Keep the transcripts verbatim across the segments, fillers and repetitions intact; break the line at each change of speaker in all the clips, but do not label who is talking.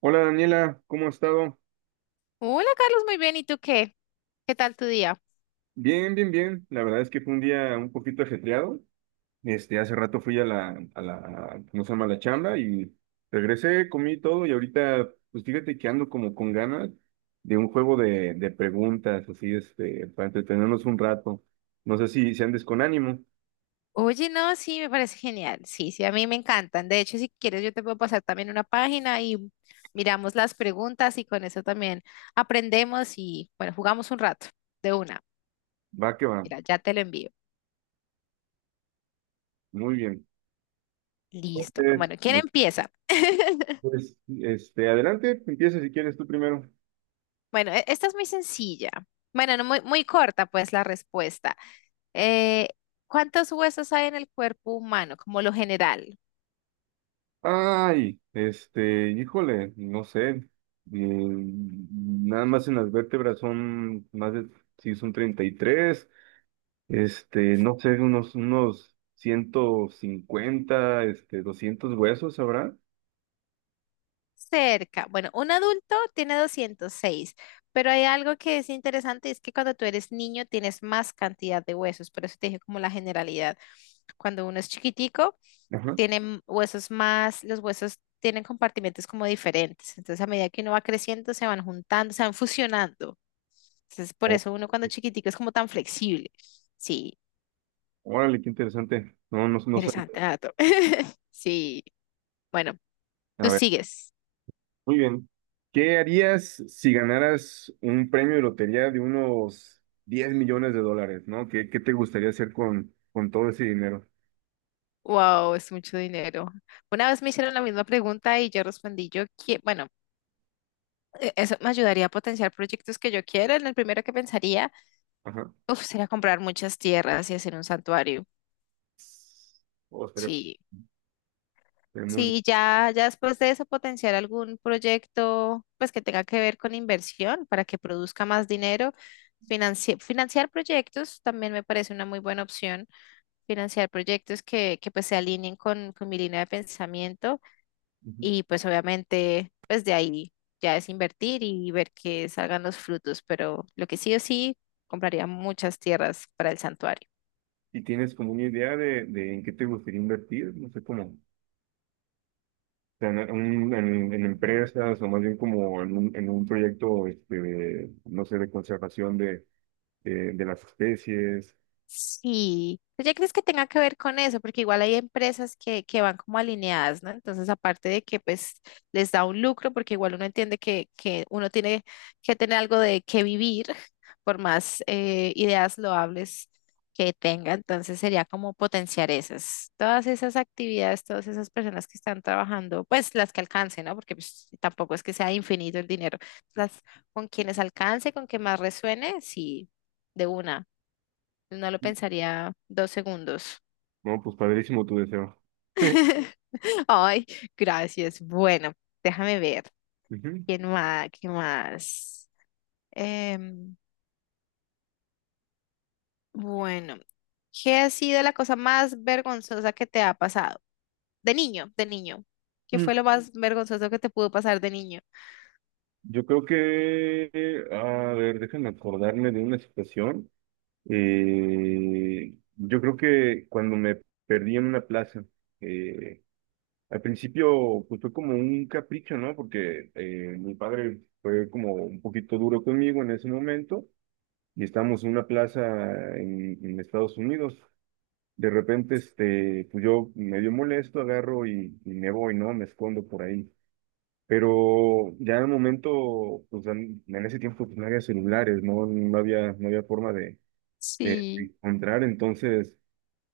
Hola Daniela, ¿cómo has estado?
Hola Carlos, muy bien. ¿Y tú qué? ¿Qué tal tu día?
Bien, bien, bien. La verdad es que fue un día un poquito ajetreado. Este, hace rato fui a la, a la, ¿cómo se llama? La chamba y regresé, comí todo y ahorita, pues fíjate que ando como con ganas de un juego de, de preguntas, así, este, para entretenernos un rato. No sé si, si andes con ánimo.
Oye, no, sí, me parece genial. Sí, sí, a mí me encantan. De hecho, si quieres, yo te puedo pasar también una página y miramos las preguntas y con eso también aprendemos y, bueno, jugamos un rato de una.
Va que va.
Mira, ya te lo envío.
Muy bien.
Listo.
Entonces,
Bueno, ¿quién
me-
empieza?
pues, este, adelante, empieza si quieres tú primero.
Bueno, e- esta es muy sencilla. Bueno, no, muy, muy corta, pues, la respuesta. Eh, ¿cuántos huesos hay en el cuerpo humano, como lo general?
Ay, este, híjole, no sé. Eh, nada más en las vértebras son más de, sí, son treinta y tres. Este, no sé, unos, unos ciento cincuenta, este, doscientos huesos habrá.
Cerca. Bueno, un adulto tiene doscientos seis, pero hay algo que es interesante, es que cuando tú eres niño tienes más cantidad de huesos, por eso te dije como la generalidad. Cuando uno es chiquitico,
Ajá.
tienen huesos más, los huesos tienen compartimentos como diferentes, entonces a medida que uno va creciendo se van juntando, se van fusionando. Entonces, por
O-
eso uno cuando chiquitico es como tan flexible. Sí,
Órale, qué interesante. No, no, no sabía.
interesante dato. Sí, bueno,
A
tú
ver,
sigues.
muy bien. ¿Qué harías si ganaras un premio de lotería de unos diez millones de dólares, ¿no? ¿Qué, qué te gustaría hacer con, con todo ese dinero?
Wow, es mucho dinero. Una vez me hicieron la misma pregunta y yo respondí, yo que, bueno, e- eso me ayudaría a potenciar proyectos que yo quiera. En el primero que pensaría, uf, sería comprar muchas tierras y hacer un santuario.
O sea,
Sí,
tenemos-
sí, ya, ya después de eso potenciar algún proyecto, pues que tenga que ver con inversión para que produzca más dinero. Financi- financiar proyectos también me parece una muy buena opción. Financiar proyectos que, que pues se alineen con, con mi línea de pensamiento.
ujú.
Y pues obviamente, pues de ahí ya es invertir y ver que salgan los frutos, pero lo que sí o sí, compraría muchas tierras para el santuario.
¿Y tienes como una idea de, de en qué te gustaría invertir? No sé cómo. O sea, en, un- en- en empresas o más bien como en un, en un proyecto, este, de, no sé, de conservación de, de, de las especies.
Sí, ¿tú ya crees que tenga que ver con eso? Porque igual hay empresas que, que van como alineadas, ¿no? Entonces, aparte de que pues les da un lucro, porque igual uno entiende que, que uno tiene que tener algo de qué vivir, por más eh, ideas loables que tenga, entonces sería como potenciar esas, todas esas actividades, todas esas personas que están trabajando, pues las que alcance, ¿no? Porque pues, tampoco es que sea infinito el dinero, las con quienes alcance, con que más resuene, sí, de una. No lo pensaría dos segundos.
No, pues padrísimo tu deseo.
Ay, gracias. Bueno, déjame ver.
Ujú.
¿Quién más? ¿Qué más? Em, bueno, ¿qué ha sido la cosa más vergonzosa que te ha pasado? De niño, de niño. ¿Qué
Mm.
fue lo más vergonzoso que te pudo pasar de niño?
Yo creo que, a ver, déjame acordarme de una situación. Eh, yo creo que cuando me perdí en una plaza, eh, al principio, pues fue como un capricho, ¿no? Porque eh, mi padre fue como un poquito duro conmigo en ese momento y estábamos en una plaza en, en Estados Unidos. De repente, este, pues yo medio molesto, agarro y, y me voy, ¿no? Me escondo por ahí. Pero ya en el momento, pues en, en ese tiempo pues, no había celulares, ¿no? No había, no había forma de, de
Sí.
encontrar. Entonces,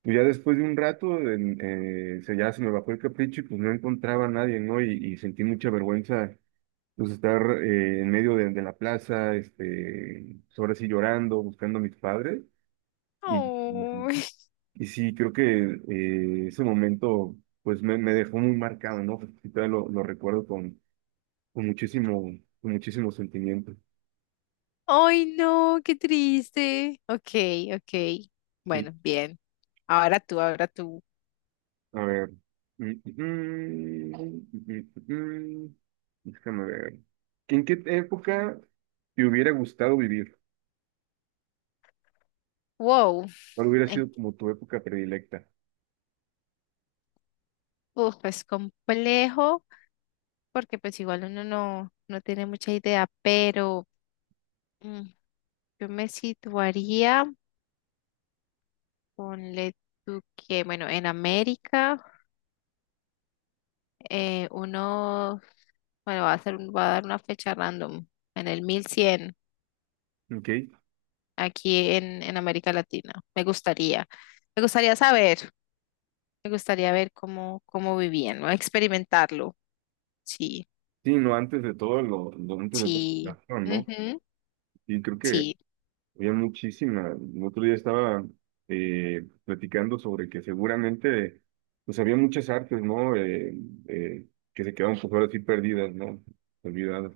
pues ya después de un rato en- eh, se, ya se me bajó el capricho y pues no encontraba a nadie, ¿no? Y, y sentí mucha vergüenza, pues estar eh, en medio de, de la plaza, este, pues, ahora sí llorando, buscando a mis padres. Y, y,
Ay,
y sí, creo que eh, ese momento, pues me, me dejó muy marcado, ¿no? Y todavía lo, lo recuerdo con, con muchísimo, con muchísimo sentimiento.
ay, no, qué triste. Ok, ok.
Sí.
Bueno, bien. Ahora tú, ahora tú.
A ver. Mm, mm, mm, mm, mm. mm, mm, mm, mm, mm, mm, mm, Déjame ver. ¿En qué época te hubiera gustado vivir?
Wow.
¿Cuál hubiera
en-
sido como tu época predilecta?
Uf, es complejo, porque pues igual uno no, no tiene mucha idea, pero mm, yo me situaría, ponle tú que, bueno, en América, eh, uno, bueno, va a hacer, un- va a dar una fecha random, en el mil cien
Ok.
aquí en, en América Latina. Me gustaría, me gustaría saber, me gustaría ver cómo, cómo vivían, ¿no? Experimentarlo, sí,
Sí, no, antes de todo, lo, lo antes de todo,
sí,
no, ¿no?
ujú,
Y creo que
sí.
había muchísima. El otro día estaba eh, platicando sobre que seguramente, pues había muchas artes, ¿no? Eh, eh, que se quedaron pues ahora sí perdidas, ¿no? Olvidadas.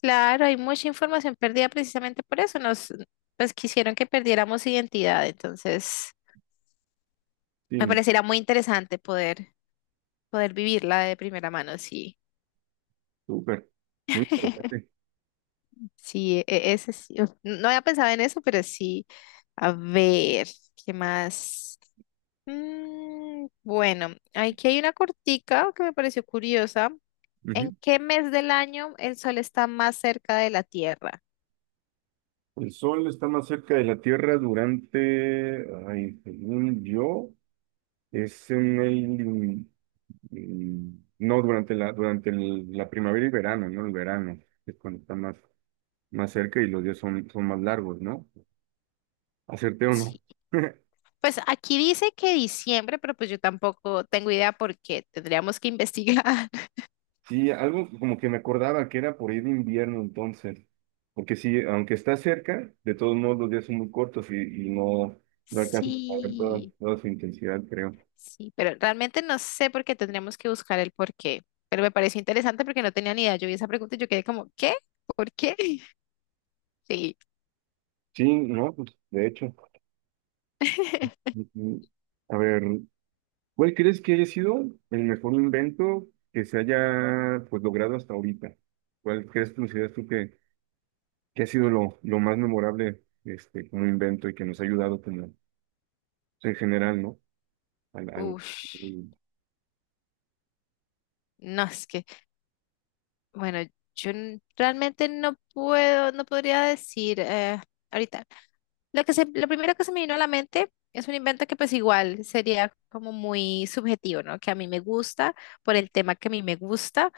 Claro, hay mucha información perdida precisamente por eso. Nos, pues quisieron que perdiéramos identidad, entonces me
Sí,
pareciera muy interesante poder, poder vivirla de primera mano. Sí,
súper. Muy interesante.
sí, e- ese sí. Uf, no había pensado en eso, pero sí. A ver, ¿qué más? Mm, bueno, aquí hay una cortica que me pareció curiosa. ¿En qué mes del año el sol está más cerca de la Tierra?
El Sol está más cerca de la Tierra durante, ay, según yo, es en el, in- in- no, durante la, durante el- la primavera y verano, ¿no? El verano es cuando está más, más cerca y los días son, son más largos, ¿no? ¿Acerté o
Sí,
no?
pues aquí dice que diciembre, pero pues yo tampoco tengo idea porque tendríamos que investigar.
Sí, algo como que me acordaba que era por ahí de invierno entonces, porque sí, aunque está cerca, de todos modos los días son muy cortos y, y no, no alcanza a ver toda,
Sí,
toda su intensidad, creo.
sí, pero realmente no sé por qué tendríamos que buscar el por qué. Pero me pareció interesante porque no tenía ni idea. Yo vi esa pregunta y yo quedé como, ¿qué? ¿Por qué? Sí.
Sí, no, pues de hecho. Ujú. A ver, ¿cuál crees que haya sido el mejor invento que se haya pues logrado hasta ahorita? ¿Cuál crees, consideras tú que, que ha sido lo, lo más memorable este, como invento y que nos ha ayudado como o sea, en general, ¿no? Al, al-
Uf,
al-
no, es que, bueno, yo n- realmente no puedo, no podría decir eh, ahorita. Lo que se, lo primero que se me vino a la mente es un invento que pues igual sería como muy subjetivo, ¿no? Que a mí me gusta por el tema que a mí me gusta,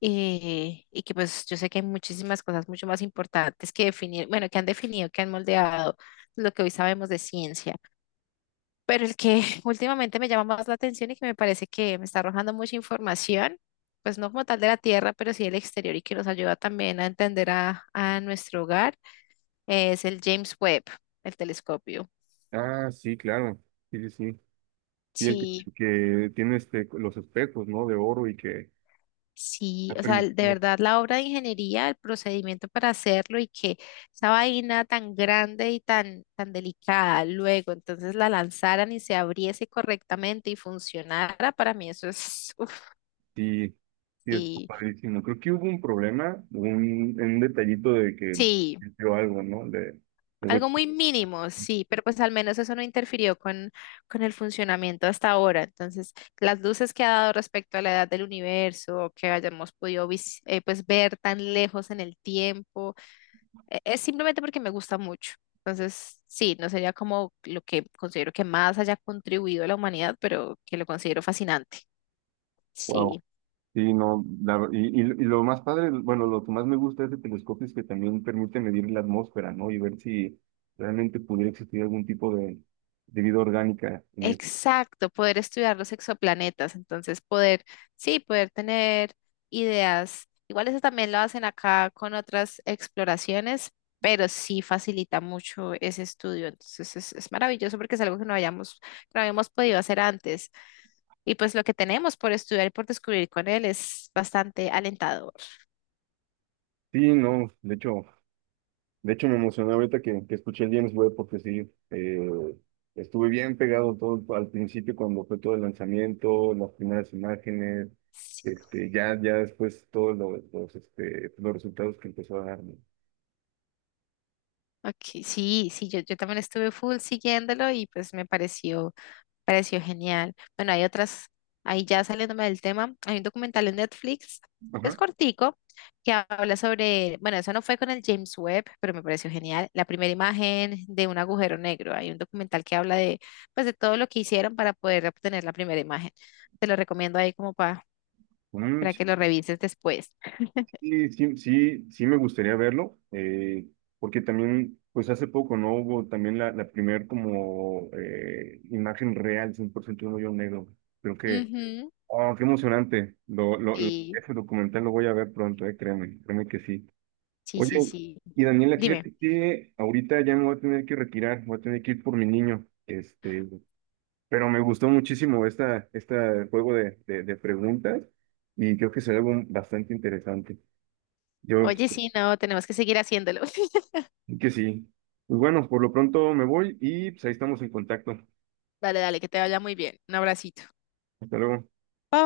eh, y que pues yo sé que hay muchísimas cosas mucho más importantes que definir, bueno, que han definido, que han moldeado lo que hoy sabemos de ciencia, pero el que últimamente me llama más la atención y que me parece que me está arrojando mucha información, pues no como tal de la Tierra, pero sí del exterior y que nos ayuda también a entender a, a nuestro hogar, es el James Webb, el telescopio.
Ah, sí, claro, sí, sí, sí. Y el que,
Sí,
que tiene este, los espejos, ¿no? De oro y que
sí,
ha
o sea, de
permitido,
verdad la obra de ingeniería, el procedimiento para hacerlo y que esa vaina tan grande y tan, tan delicada luego entonces la lanzaran y se abriese correctamente y funcionara, para mí eso es, uf,
sí, sí, es
sí,
padrísimo. Creo que hubo un problema, un, un detallito de que
sí,
dio algo, ¿no? De, de
algo
golpe.
muy mínimo, sí, pero pues al menos eso no interfirió con, con el funcionamiento hasta ahora. Entonces, las luces que ha dado respecto a la edad del universo, que hayamos podido vis- eh, pues ver tan lejos en el tiempo. e- Es simplemente porque me gusta mucho. Entonces, sí, no sería como lo que considero que más haya contribuido a la humanidad, pero que lo considero fascinante.
Wow.
Sí,
Sí, no, la- y, y- y lo más padre, bueno, lo que más me gusta de este telescopio es que también permite medir la atmósfera, ¿no? Y ver si realmente pudiera existir algún tipo de, de vida orgánica en este.
exacto, poder estudiar los exoplanetas, entonces poder, sí, poder tener ideas. Igual eso también lo hacen acá con otras exploraciones, pero sí facilita mucho ese estudio. Entonces es, es maravilloso porque es algo que no hayamos, que no habíamos podido hacer antes. Y pues lo que tenemos por estudiar y por descubrir con él es bastante alentador.
Sí, no, de hecho, de hecho me emocioné ahorita que, que escuché el James Webb porque sí, eh, estuve bien pegado todo al principio cuando fue todo el lanzamiento, las primeras imágenes,
Sí.
este, ya, ya después todos los, los, este, los resultados que empezó a dar, ¿no?
Ok, sí, sí, yo, yo también estuve full siguiéndolo y pues me pareció, pareció genial. Bueno, hay otras, ahí ya saliéndome del tema, hay un documental en Netflix, es
Ajá.
cortico, que habla sobre, bueno, eso no fue con el James Webb, pero me pareció genial, la primera imagen de un agujero negro. Hay un documental que habla de, pues, de todo lo que hicieron para poder obtener la primera imagen. Te lo recomiendo ahí como para, para que lo revises después.
Sí, sí, sí, sí me gustaría verlo, eh, porque también, pues hace poco, ¿no? Hubo también la, la primer como eh, imagen real, cien por ciento de un hoyo negro. Creo que,
Ujú,
oh, qué emocionante. Lo, lo, lo-
sí,
ese documental lo voy a ver pronto, eh, créeme, créeme que sí.
sí,
Oye,
sí, sí.
y Daniela,
Dime.
fíjate que ahorita ya me voy a tener que retirar, voy a tener que ir por mi niño, este, pero me gustó muchísimo esta, este juego de, de, de preguntas y creo que será algo bastante interesante. Yo
Oye, sí, no, tenemos que seguir haciéndolo.
que sí. Pues bueno, por lo pronto me voy y pues ahí estamos en contacto.
Dale, dale, que te vaya muy bien. Un abracito.
Hasta luego.
Bye.